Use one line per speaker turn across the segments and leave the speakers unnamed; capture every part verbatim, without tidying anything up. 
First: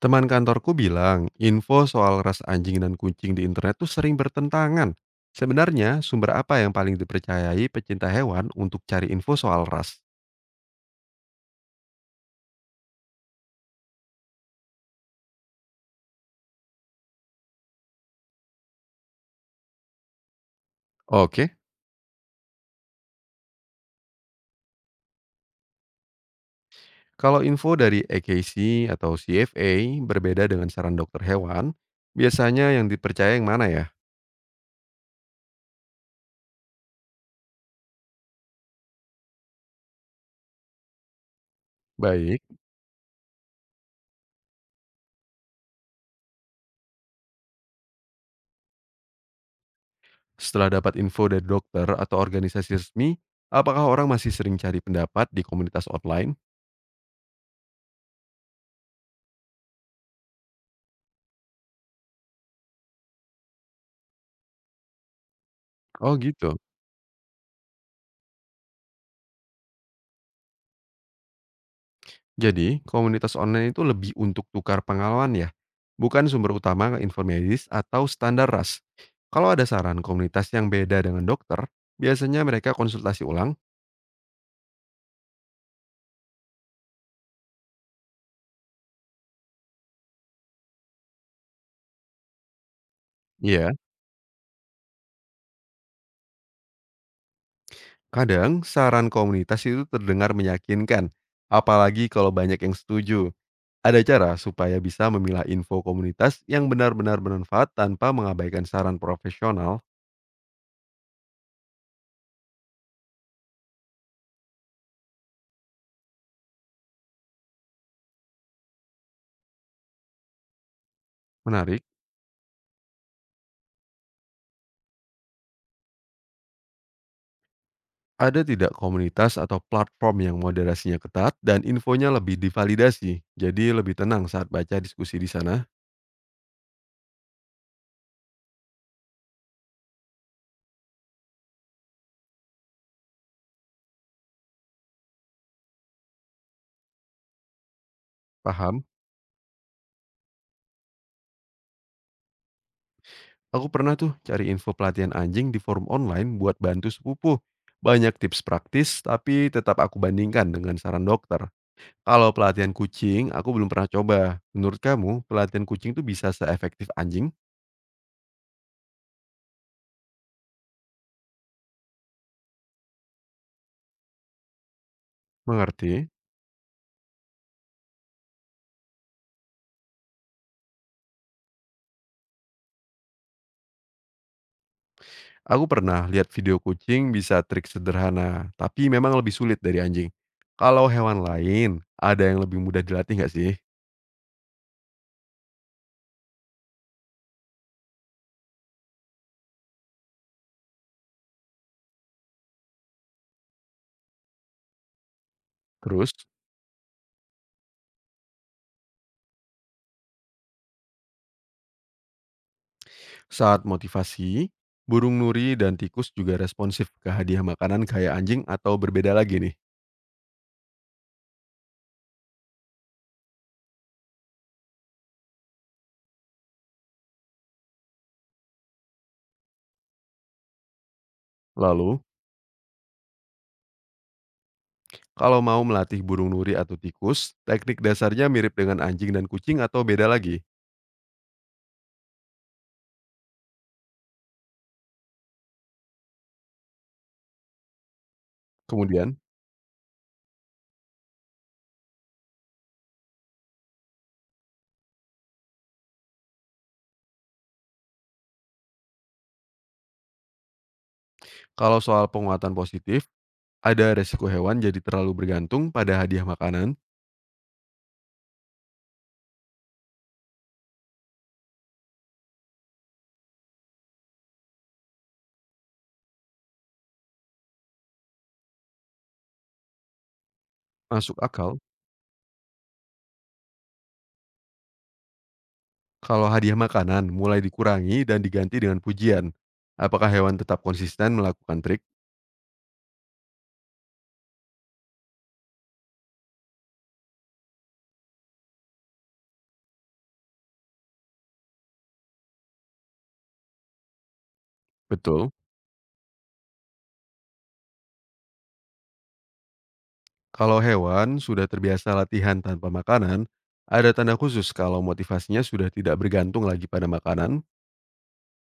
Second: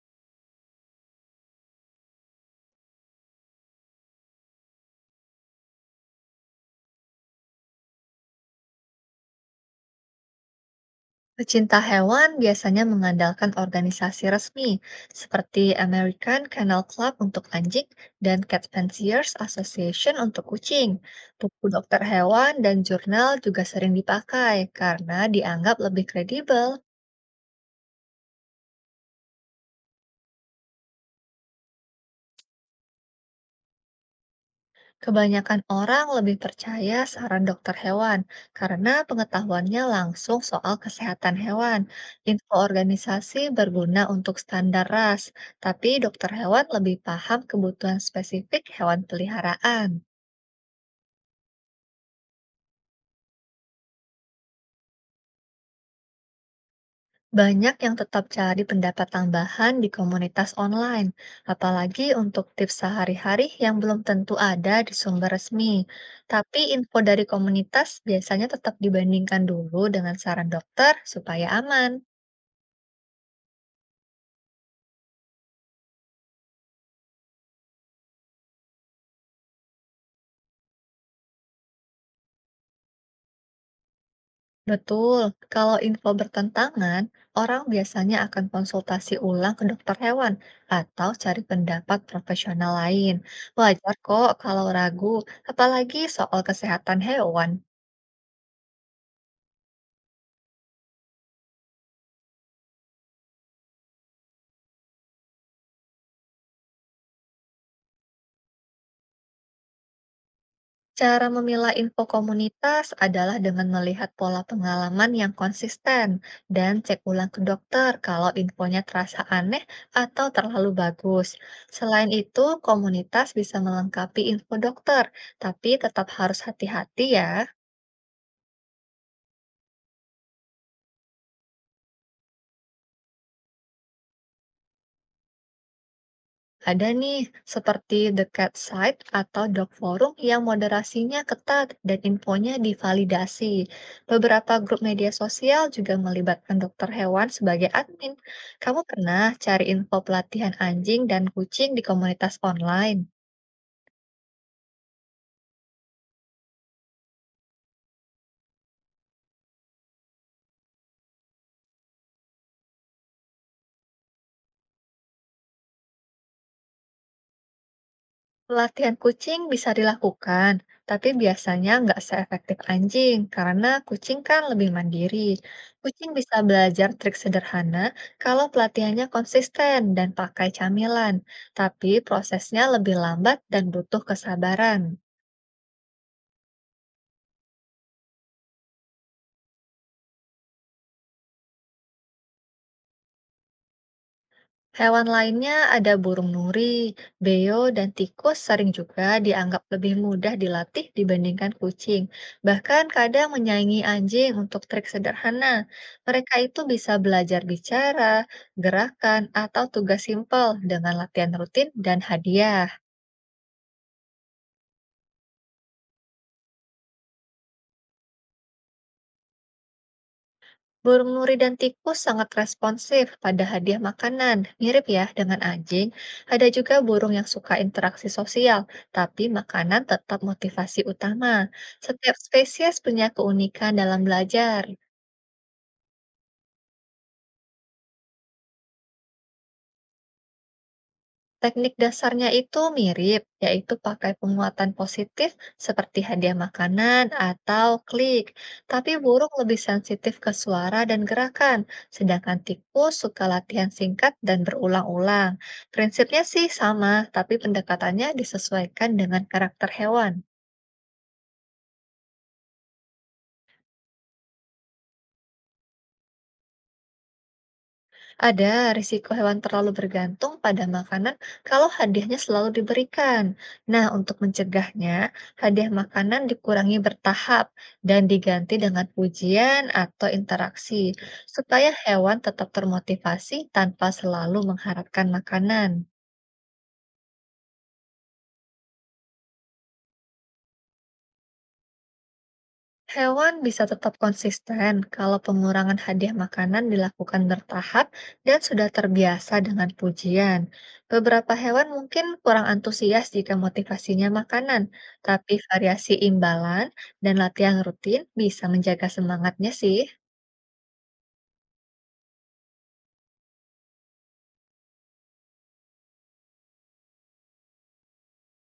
Teman kantorku bilang, info soal ras anjing dan kucing di internet tuh sering bertentangan. Sebenarnya, sumber apa yang paling dipercayai pecinta hewan untuk cari info soal ras?
Pecinta hewan biasanya mengandalkan organisasi resmi seperti American Kennel Club untuk anjing dan Cat Fanciers Association untuk kucing.
Oke,
Buku dokter hewan dan jurnal juga sering dipakai karena dianggap lebih kredibel.
kalau info dari A K C atau C F A berbeda dengan saran dokter hewan, biasanya yang dipercaya yang mana ya?
Kebanyakan orang lebih percaya saran dokter hewan karena pengetahuannya langsung soal kesehatan hewan.
Baik,
Info organisasi berguna untuk standar ras, tapi dokter hewan lebih paham kebutuhan spesifik hewan peliharaan.
setelah dapat info dari dokter atau organisasi resmi, apakah orang masih sering cari pendapat di komunitas online?
Banyak yang tetap cari pendapat tambahan di komunitas online, apalagi untuk tips sehari-hari yang belum tentu ada di sumber resmi.
Oh gitu.
Tapi info dari komunitas biasanya tetap dibandingkan dulu dengan saran dokter supaya aman.
Jadi, komunitas online itu lebih untuk tukar pengalaman ya, bukan sumber utama info medis atau standar ras. Kalau ada saran komunitas yang beda dengan dokter, biasanya mereka konsultasi ulang.
Betul, kalau info bertentangan, orang biasanya akan konsultasi ulang ke dokter hewan atau cari pendapat profesional lain.
Iya,
Wajar kok kalau ragu, apalagi soal kesehatan hewan.
kadang saran komunitas itu terdengar meyakinkan, apalagi kalau banyak yang setuju. Ada cara supaya bisa memilah info komunitas yang benar-benar bermanfaat tanpa mengabaikan saran profesional.
Cara memilah info komunitas adalah dengan melihat pola pengalaman yang konsisten dan cek ulang ke dokter kalau infonya terasa aneh atau terlalu bagus.
Menarik.
Selain itu, komunitas bisa melengkapi info dokter, tapi tetap harus hati-hati ya.
Ada tidak komunitas atau platform yang moderasinya ketat dan infonya lebih divalidasi, jadi lebih tenang saat baca diskusi di sana?
Ada nih, seperti The Cat Site atau Dog Forum yang moderasinya ketat dan infonya divalidasi. Beberapa grup media sosial juga melibatkan dokter hewan sebagai admin. Kamu
Paham?
pernah cari info pelatihan anjing dan kucing di komunitas online?
Aku pernah tuh cari info pelatihan anjing di forum online buat bantu sepupu. Banyak tips praktis, tapi tetap aku bandingkan dengan saran dokter. Kalau pelatihan kucing, aku belum pernah coba. Menurut kamu, pelatihan kucing tuh bisa seefektif anjing?
Pelatihan kucing bisa dilakukan, tapi biasanya nggak seefektif anjing karena kucing kan lebih mandiri. Kucing
Mengerti?
bisa belajar trik sederhana kalau pelatihannya konsisten dan pakai camilan, tapi prosesnya lebih lambat dan butuh kesabaran.
Aku pernah lihat video kucing bisa trik sederhana, tapi memang lebih sulit dari anjing. Kalau hewan lain, ada yang lebih mudah dilatih nggak sih?
Hewan lainnya ada burung nuri, beo, dan tikus sering juga dianggap lebih mudah dilatih dibandingkan kucing. Bahkan kadang menyaingi anjing untuk trik sederhana.
Terus,
Mereka itu bisa belajar bicara, gerakan, atau tugas simpel dengan latihan rutin dan hadiah.
saat motivasi, burung nuri dan tikus juga responsif ke hadiah makanan kayak anjing atau berbeda lagi nih.
Burung nuri dan tikus sangat responsif pada hadiah makanan, mirip ya dengan anjing. Ada juga burung yang suka interaksi sosial, tapi makanan tetap motivasi utama.
Lalu,
Setiap spesies punya keunikan dalam belajar.
kalau mau melatih burung nuri atau tikus, teknik dasarnya mirip dengan anjing dan kucing atau beda lagi.
Teknik dasarnya itu mirip, yaitu pakai penguatan positif seperti hadiah makanan atau klik. Tapi
Kemudian,
burung lebih sensitif ke suara dan gerakan, sedangkan tikus suka latihan singkat dan berulang-ulang. Prinsipnya sih sama, tapi pendekatannya disesuaikan dengan karakter hewan.
kalau soal penguatan positif, ada resiko hewan jadi terlalu bergantung pada hadiah makanan,
Ada risiko hewan terlalu bergantung pada makanan kalau hadiahnya selalu diberikan. Nah, untuk mencegahnya, hadiah makanan dikurangi bertahap dan diganti dengan pujian atau interaksi,
masuk akal.
supaya hewan tetap termotivasi tanpa selalu mengharapkan makanan.
Kalau hadiah makanan mulai dikurangi dan diganti dengan pujian, apakah hewan tetap konsisten melakukan trik?
Hewan bisa tetap konsisten kalau pengurangan hadiah makanan dilakukan bertahap dan sudah terbiasa dengan pujian. Beberapa hewan mungkin kurang antusias jika motivasinya makanan,
Betul.
tapi variasi imbalan dan latihan rutin bisa menjaga semangatnya sih.
Kalau hewan sudah terbiasa latihan tanpa makanan, ada tanda khusus kalau motivasinya sudah tidak bergantung lagi pada makanan?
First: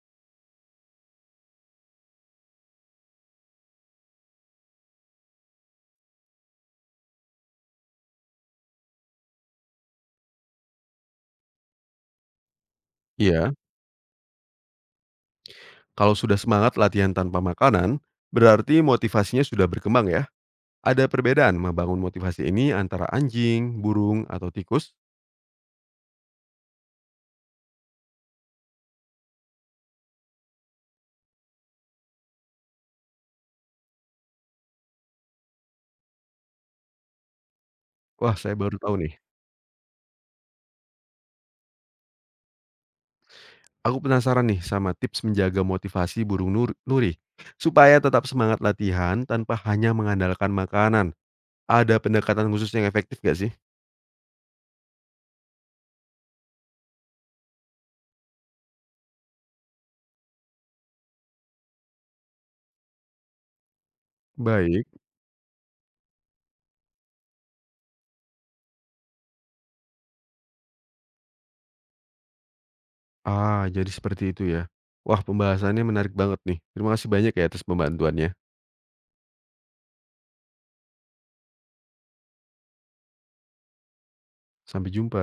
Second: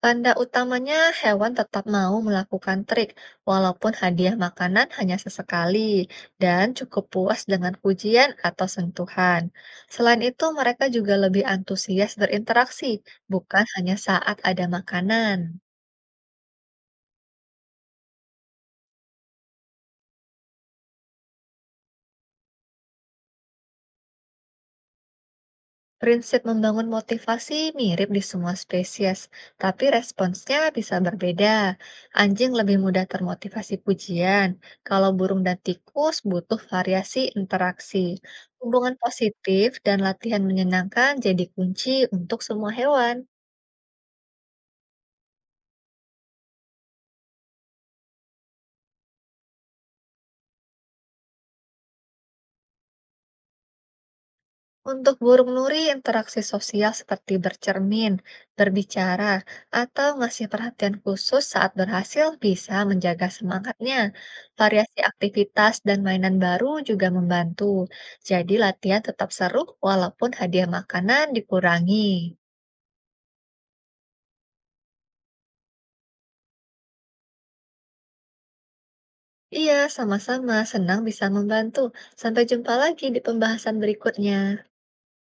Tanda utamanya hewan tetap mau melakukan trik, walaupun hadiah makanan hanya sesekali, dan cukup puas dengan pujian atau sentuhan. Selain itu, mereka juga lebih antusias berinteraksi,
Iya.
bukan hanya saat ada makanan.
Kalau sudah semangat latihan tanpa makanan, berarti motivasinya sudah berkembang ya. Ada perbedaan membangun motivasi ini antara anjing, burung, atau tikus?
Prinsip membangun motivasi mirip di semua spesies, tapi responsnya bisa berbeda. Anjing lebih mudah termotivasi pujian, kalau burung dan tikus butuh variasi interaksi.
Wah, saya baru
Hubungan
tahu nih.
positif dan latihan menyenangkan jadi kunci untuk semua hewan.
Aku penasaran nih sama tips menjaga motivasi burung nur nuri, supaya tetap semangat latihan tanpa hanya mengandalkan makanan. Ada pendekatan khusus yang efektif nggak sih?
Untuk burung nuri, interaksi sosial seperti bercermin, berbicara, atau ngasih perhatian khusus saat berhasil bisa menjaga semangatnya.
Baik.
Variasi aktivitas dan mainan baru juga membantu. Jadi latihan tetap seru walaupun hadiah makanan dikurangi.
Ah, jadi seperti itu ya. Wah, pembahasannya menarik banget nih. Terima kasih banyak ya atas pembantuannya.
Iya, sama-sama. Senang bisa membantu. Sampai jumpa lagi di pembahasan berikutnya.
Sampai jumpa.